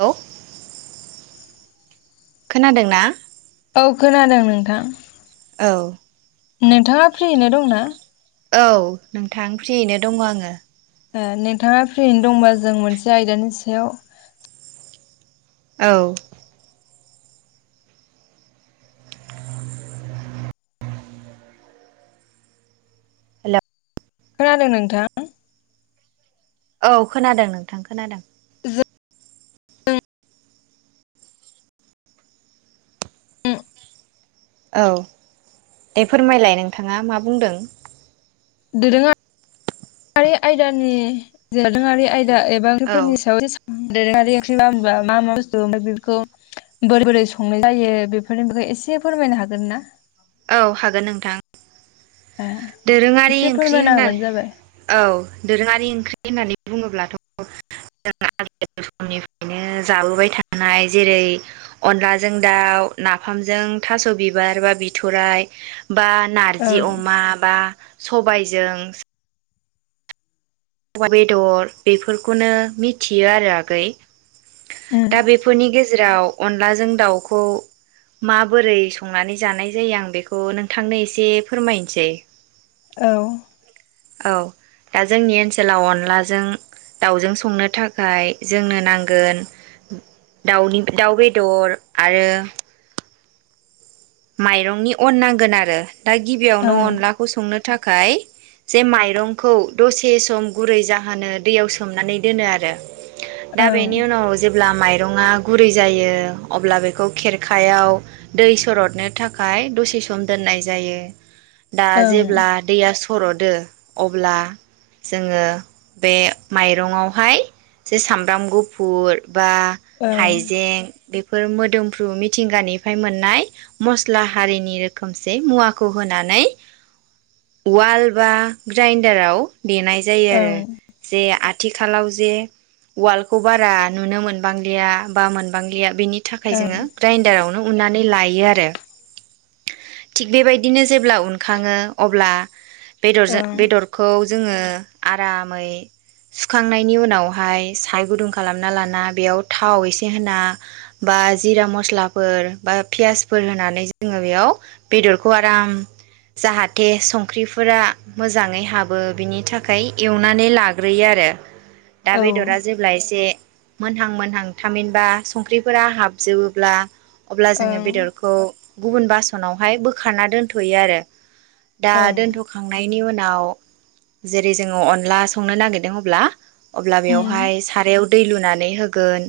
Hello. [inaudible] खोनादोंना? औ खोनादों नोंथां। औ। नोंथाङा फ्रियैनो दंना? औ नोंथां फ्रियैनो दङ आङो। ओ नोंथाङा फ्रियैनो दंबा जों मोनसे आयदानि सायाव औ। हेल' खोनादों नोंथां? औ खोनादों नोंथां खोनादों। जों औ दे फोरमायलाय नोंथाङा मा बुंदों? दोरोङारि आयदानि दोरोङारि आय दा एबा औ [unintelligible] सायाव दि दोरोङारि ओख्रिबा मा - मा बुस्थु बेफोरखौ बोरै - बोरै संनाय जायो बेफोरनि बागै एसे फोरमायनो हागोन ना? औ हागोन नोंथां। ओ दोरोङारि एसे ओंख्रि फोरमायना होनना होबानो जाबाय औ दोरोङारि ओंख्रि होननानै बुङोब्लाथ' जों आ समनिफ्रायनो जाबोबाय थानाय जेरै अनलाजों दाउ नाफामजों थास' बिबार बा बिथराइ बा नारजि ओं अमा बा सबायजों अमा बेदर बेफोरखौनो मिथियो आरो आगै। उम दा बेफोरनि गेजे जेराव अनलाजों दाउखौ माबोरै संनानै जानाय जायो आं बेखौ नोंथांनो एसे फोरमायनोसै। औ। औ दा जोंनि ओनसोलाव अनलाजों दाउजों संनो थाखाय जोंनो नांगोन दाउनि दाउ बेदर आरो माइरंनि अन नांगोन आरो। दा गिबियावनो ओं अनलाखौ संनो था थाखाय जे माइरंखौ दसे सम गुरै जाहोनो दैयाव सोमनानै दोनो आरो। दा ओं बेनि उनाव जेब्ला माइ माइरङा गुरै जायो अब्ला बेखौ खेरखायाव दै सरद नो थाखाय दसे सम दोननाय जायो। दा ओं जेब्ला दैया स रदो अब्ला जोङो बे माइरङआवहाय जे सामब्राम गुफुर बा ओं हाइजें बे फोर मोदोमफ्रु मिथिंगानिफ्राय मोननाय मस्ला हारिनि रोखोमसे मुवाखौ होनानै उवाल बा ग्राइनडाराव देनाय जायो आरो ओं ओं जे आ थिखालाव जे उवालखौ बारा नुनो मोनबांलिया बा मोनबांलिया। बिनि थाखाय जोङो ग्राइडाराव उननानै लायो आरो। थिग बेबायदिनो जेब्ला उनखाङो अब्ला बेदरजों ओं बेदरखौ जोङो आरामै सुखांनायनि उनावहाय साराइगुदुं खालामना लाना बेयाव थाव एसे होना बा जिरा मस्लाफोर बा पियासफोर होनानै ज जोङो बेयाव बेदरखौ आराम जाहाथे संख्रिफोरा मोजाङै हाबो बेनि थाखाय एवनानै लाग्रोयो आरो दा औ बेदरा जेब्ला एसे मोनहां मोनहां थामहिनबा संख्रिफोरा हाबजोबोब्ला अब्ला जोङो ओं बेदरखौ गुबुन बासनावहाय बोखारना दोनथ'यो आरो दा ओं दोनथ'खांनाय बेनि उनाव जेरै जोङो अनला संनो नागिरदों अब्ला अब्ला बेवहाय सारायाव दै लुनानै होगोन।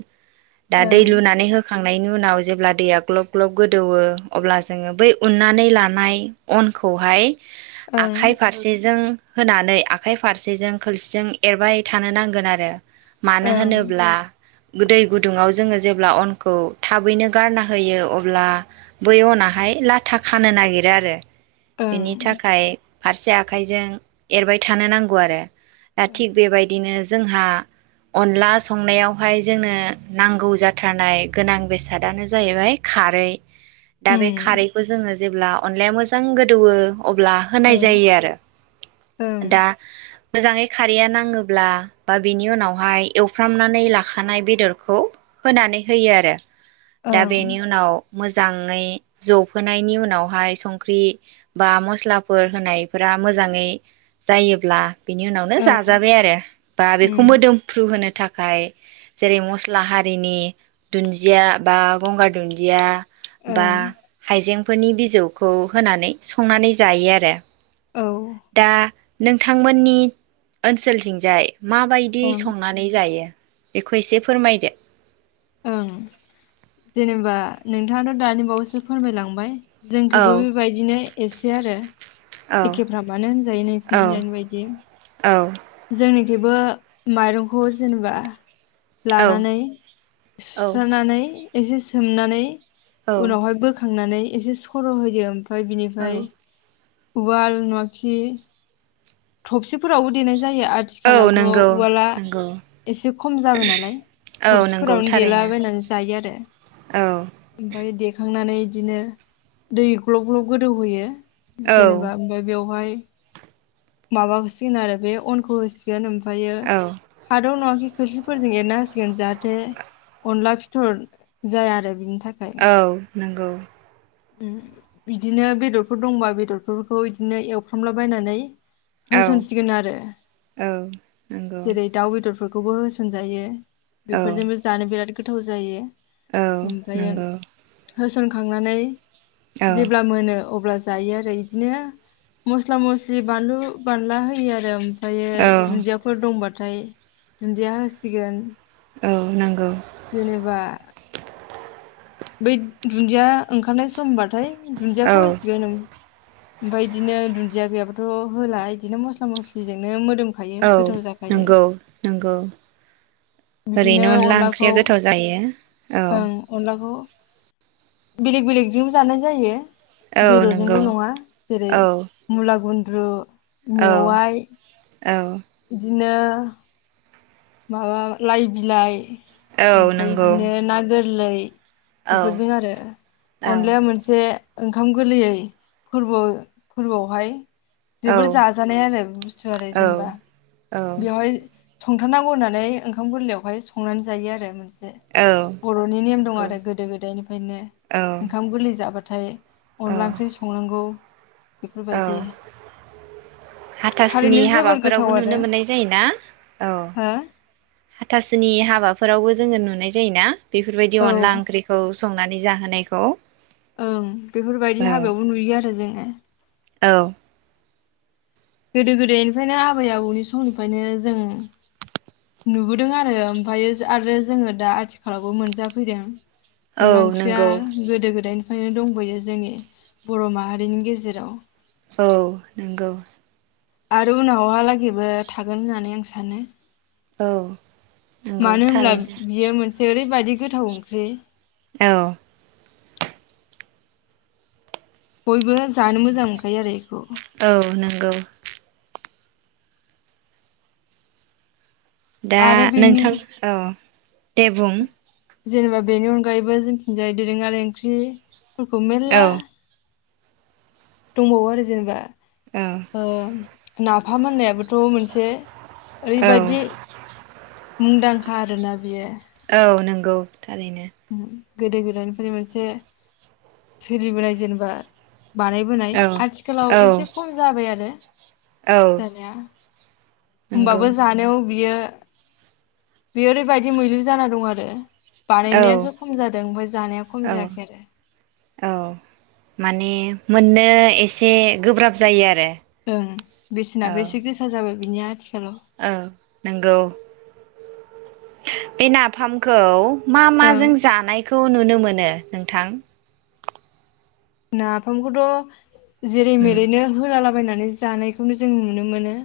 दा दै लुनानै होखां खांनायनि उनाव जेब्ला दैया ग्लब ग्लब गोदौयो अब्ला जोङो बै उननानै लानाय अनखौहाय आखाइ फारसेजों होनानै आखाइ फारसेजों खोरसिजों एरबाय थानो नांगोन आरो मानो होनोब्ला दै गुदुङाव जोङो जे अब्ला अनखौ थाबैनो गारना होयो अब्ला बै अनाहाय लाथा खानो नागिरो आरो बेनि थाखाय फारसे आखाइजों एरबाय थानो नांगौ आरो दा थिग बेबायदिनो जोंहा अनला संनायावहाय जोंनो नांगौ जाथारनाय गोनां बेसादानो जाहैबाय खारै दा बे खारैखौ जोङो जेब्ला अनलाया मोजां गोदौयो अब्ला होनाय जायो आरो दा मोजाङै खारैया नाङोब्ला बा बिनि उनावहाय एवफ्रामनानै लाखानाय बेदरखौ होनानै होयो आरो दा बेनि उनाव मोजां ङै जबहोनायनि उनावहाय संख्रि बा मस्लाफोर होनायफोरा मोजाङै जायोब्ला बेनि उनावनो जाजाबाय आरो बा बेखौ मोदोमफ्रु होनो थाखाय जेरै मस्ला हारिनि दुन्दिया बा गंगार दुन्दिया बा हाइजेंफोरनि बिजौखौ होनानै संनानै जायो आरो दा नोंथांमोननि ओनसोलथिंजाय माबायदि ओं संनानै जायो बेखौ एसे फोरमायदो ओं जेनेबा नोंथाङाथ' दानि बावैसो फोरमायलांबाय जोंखैबो औ बेबायदिनो एसे आरो औ एखेफ्रामानो होनजायो औ नोंसिनिथिंजायनि औ बायदि जोंनिखैबो माइरंखौ जेनेबा औ लानानै औ सुस्रानानै एसे सोमनानै औ उनावहाय बोखांनानै एसे सर' होयो ओमफाय औ बिनिफाय उवाल नंआखि थबसिफोरावबो देनाय जायो औ आथिखालावथ' नंगौ उवाला नंगौ एसे खम जाबाय नालाय औ नंगौ थबसिफोरावनो थारैनो देलाबायनानै जायो आरो औ ओमफाय देखांनानै बिदिनो दै ग्लब ग्लब गोदौहोयो औ जेनेबा ओमफाय बेवहाय माबा होसिगोन आरो बे अनखौ होसिगोन ओमफायो औ खादौ नङाखि खोस्लिफोरजों एरना होसिगोन जाहाथे अनला फिथर जाया आरो बिनिफ्राय थाखाय नोंगौ। बिदिनो बेदरफोर दंबा बेदरफोरखौ इदिनो एवफ्रामलाबायनानै औ होसनसिगोन आरो। औ नंगौ जेरै दाव बेदर फोरखौबो होसनजायो। औ बेफोरजोंबो जानो बिराद गोथाव जायो। औ नंगौ। सनखांनानै औ जेब्ला मोनो अब्ला जायो आरो इदिनो मस्ला मस्लि बानलु बानला होयो आरो ओमफ्रायो औ औ दुन्दिया फोर दंबाथाय दुन्दिया होसिगोन औ नंगौ। जेनेबा बै दुन्दिया ओंखारनाय समबाथाय औ दुनदियाखौ होसिगोन ओन ओमफ्राय बिदिनो दुन्दिया गैयाबाथ' होला बिदिनो मस्ला मस्लिजोंनो मोदोम औ नंगौ नंगौ। बिदिनो ओरैनो अनला ओंख्रिया अनलाखौ गोथाव जाखायो। ओं अनलाखौ बेलेग बेलेगजों जानाय जायो। औ नंगौ बेदरजोंल' नङा जेरै औ मुला गुन [unintelligible] औ मेवाइ औ बिदिनो [unintelligible] माबा लाइ बिलाइ औ ओमफ्राय नंगौ इदिनो ना गोरलै [inaudible] औ बेफोरजों आरो औ अनलाया मोनसे ओंखाम गोरलैयै फोरबोआव फोरबोआवहाय औ जोबोर जाजानाय आरो बुस्थु आरो जेनेबा बेवहाय संथारनांगौ होननानै ओंखाम गोरलैयावहाय संनानै जायो आरो मोनस से औ बर'नि नेम दं नंगौ आरो गोदो गोदायनिफ्रायनो औ ओंखाम गोरलै जाबा थाय औ अनला ओंख्रि संनांगौ। औ बेफोरबायदि हाथासुनि थारैनो हाबाफोरावबो नुनो मोननाय जायोना? औ हा? हाथासुनि हाबाफोरावबो जोङो नुनाय जायोना? बेफोरबायदि हो औ अनला ओंख्रिखौ संनानै जाहोनायखौ। ओं बेफोरबायदि औ हाबायावबो नुयो आरो जोङो। औ। गोदो गोदायनिफ्रायनो आबै आबौनि समनिफ्रायनो जों नुबोदों आरो ओमफायो आरो जोङो दा आथिखालावबो मोनजाफैदों। औ अनला ओंख्रिया नंगौ गोदो गोदायनि ओंखायनो दंबोयो जोंनि बर' माहारिनि गेजेराव। औ नोंगौ। आरो उनावहा लागि बो थागोन होननानै आं सानो। औ नंगौ मानो होनब्ला थारैनो बियो मोनसे ओरैबादि गोथाव ओंख्रि औ। बयबो जानो मोजां मोनखायो आरो इखौ। औ नंगौ। दा आरो बेनि नोंथां औ दे बुं जेनेबा बेनि अनगायैबो जोंथिंजाय दोरोङारि ओंख्रि बेखौ औ मेरला दंबावो आरो जेनेबा औ औ नाफाम होननायाबोथ' मोनसे औ ओरैबायदि मुंदांखा आरोना बियो औ नंगौ थारैनो गोदो गोदायनिफ्रायनि मोनसे सोलिबोनाय जेनेबा बानायबोनाय औ आथिखालाव औ एसे खम जाबाय आरो औ जानाया नंगौ होमबाबो जानायाव बियो बे ओरैबायदि मैलु जाना दं आरो औ बानायनायासो खम जादों ओमफ्राय जानाया खम औ जायाखै आरो औ माने मोननो एसे गोब्राब जायो आरो ओं बिसिना औ बेसेना इसे गोसा जाबाय बिनिया आथिखालाव औ नंगौ बे नाफामखौ मा ओं माजों जानायखौ नुनो मोन नो नोंथां नाफामखौथ' जेरै उम मेरैनो होलाला थाबायनानै जानायखौनो जों नुनो मोनो।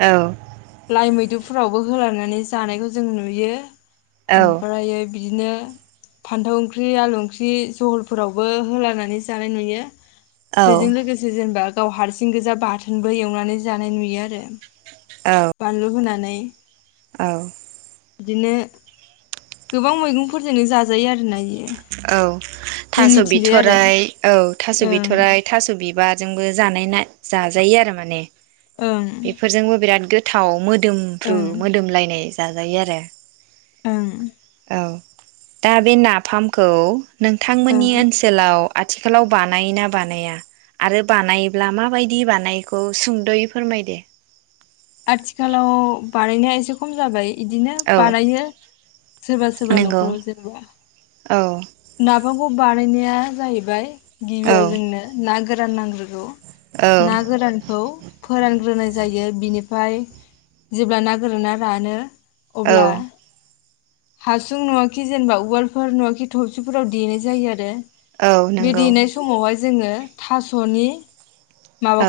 औ लाइ मैद्रुफोरावबो होलानानै जानायखौ जों नुयो औ ओमफाय बिदिनो फान्थाव ओंख्रि आलु ओंख्रि जहलफोरावबो होलनानै जानाय नुयो। औ बिजों लोगोसे जों दा गाव हारसिं गोजा बाथोनबो एवनानै जानाय नुयो आरो बानलु होनानै नै औ बिदिनो गोबां मैगंफोरजोंनो जाजायो आरोना बियो औ थास' आरो बिथ'राय औ थास' ओं बिथ'राय थास' बिबार। जोंबो जानाय जाजायो आरो माने। ओं बेफोरजोंबो बिराद गोथ थाव मोद मोदोमफ्रु ओं मोदोमलायनाय। जाजायो आरो। ओं। औ दा बे नाफाम खौ। नोंथांमोननि ओं ओनसोलाव आथिखालाव बानायोना बानाया आरो बानायोब्ला माबायदि बानायोखौ सुंद'यै फोरमायदे। आथिखालाव बानायनाया एसे खम जाबाय। इदिनो औ बानायो सोरबा सोरबा नंगौ न'खराव जेनेबा। औ। नाफांखौ बानायनाया जाहैबाय औ गिबियाव जोंनो नागो राननांगोन। औ ना गोरानखौ फोरानग्रोनाय जायो बिनिफ्राय जेब्ला ना गोराना रानो। अब्ला। औ हासुंं नङा कि जेनेबा उवालफोर नङा कि थौसिफोराव देनाय जायो आरो। औ नंगौ बेदिनाय समावहाय जोङो थास'नि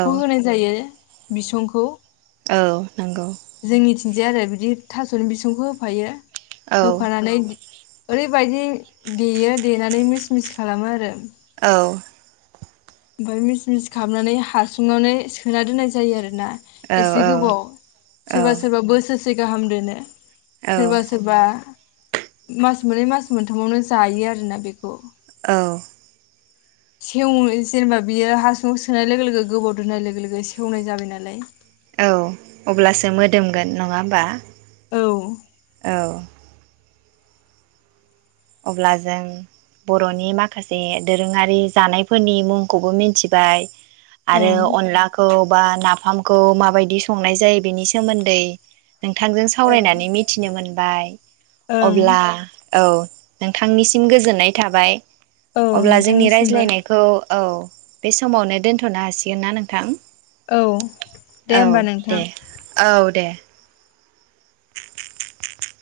औ होनाय जायो। बिसंखौ। औ नंगौ। बिदि आरो बिदि थास'नि बिसंखौ होफायो। औ होफानानै। ओरै बायदि। देयो देनानै मिस मिस खालामो आरो। औ। ओमफ्राय मिस मिस खालामनानै हासुंङावनो सोनानै दोननाय जायो आरो। औ एसे गोबाव औ औ सोरबा सोरबा बोसोर से। गाहाम दोनो। औ सोरबा सोरबा। मास मोननै मास मोनथामावनो जायो आरोना बेखौ। औ सेव जेनेबा बियो हासुुंखौ सोनाय लोगो लोगो गोबाव दोननाय लोगो लोगो सेवनाय जाबाय नालाय। औ अब्लासो मोदोमगोन नङा होमबा? औ ओं औ अब्ला जों बर'नि माखासे दोरोङारि जानायफोरनि मुंखौबो मिथिबाय। आरो ओं अनलाखौ। बा नाफामखौ माबायदि संनाय जायो बेनि सोमोन्दै। नोंथांजों सावरायनानै मिथिनो मोनबाय ओं अब्ला औ नोंथांनिसिम गोजोननाय थाबाय। औ अब्ला जोंनि नोंथांनिसिमबो रायज्लायनायखौ औ। बे समावनो दोनथ'नो हासिगोन ना नोंथां? औ दे औ होमबा नोंथां। दे [inaudible] [inaudible]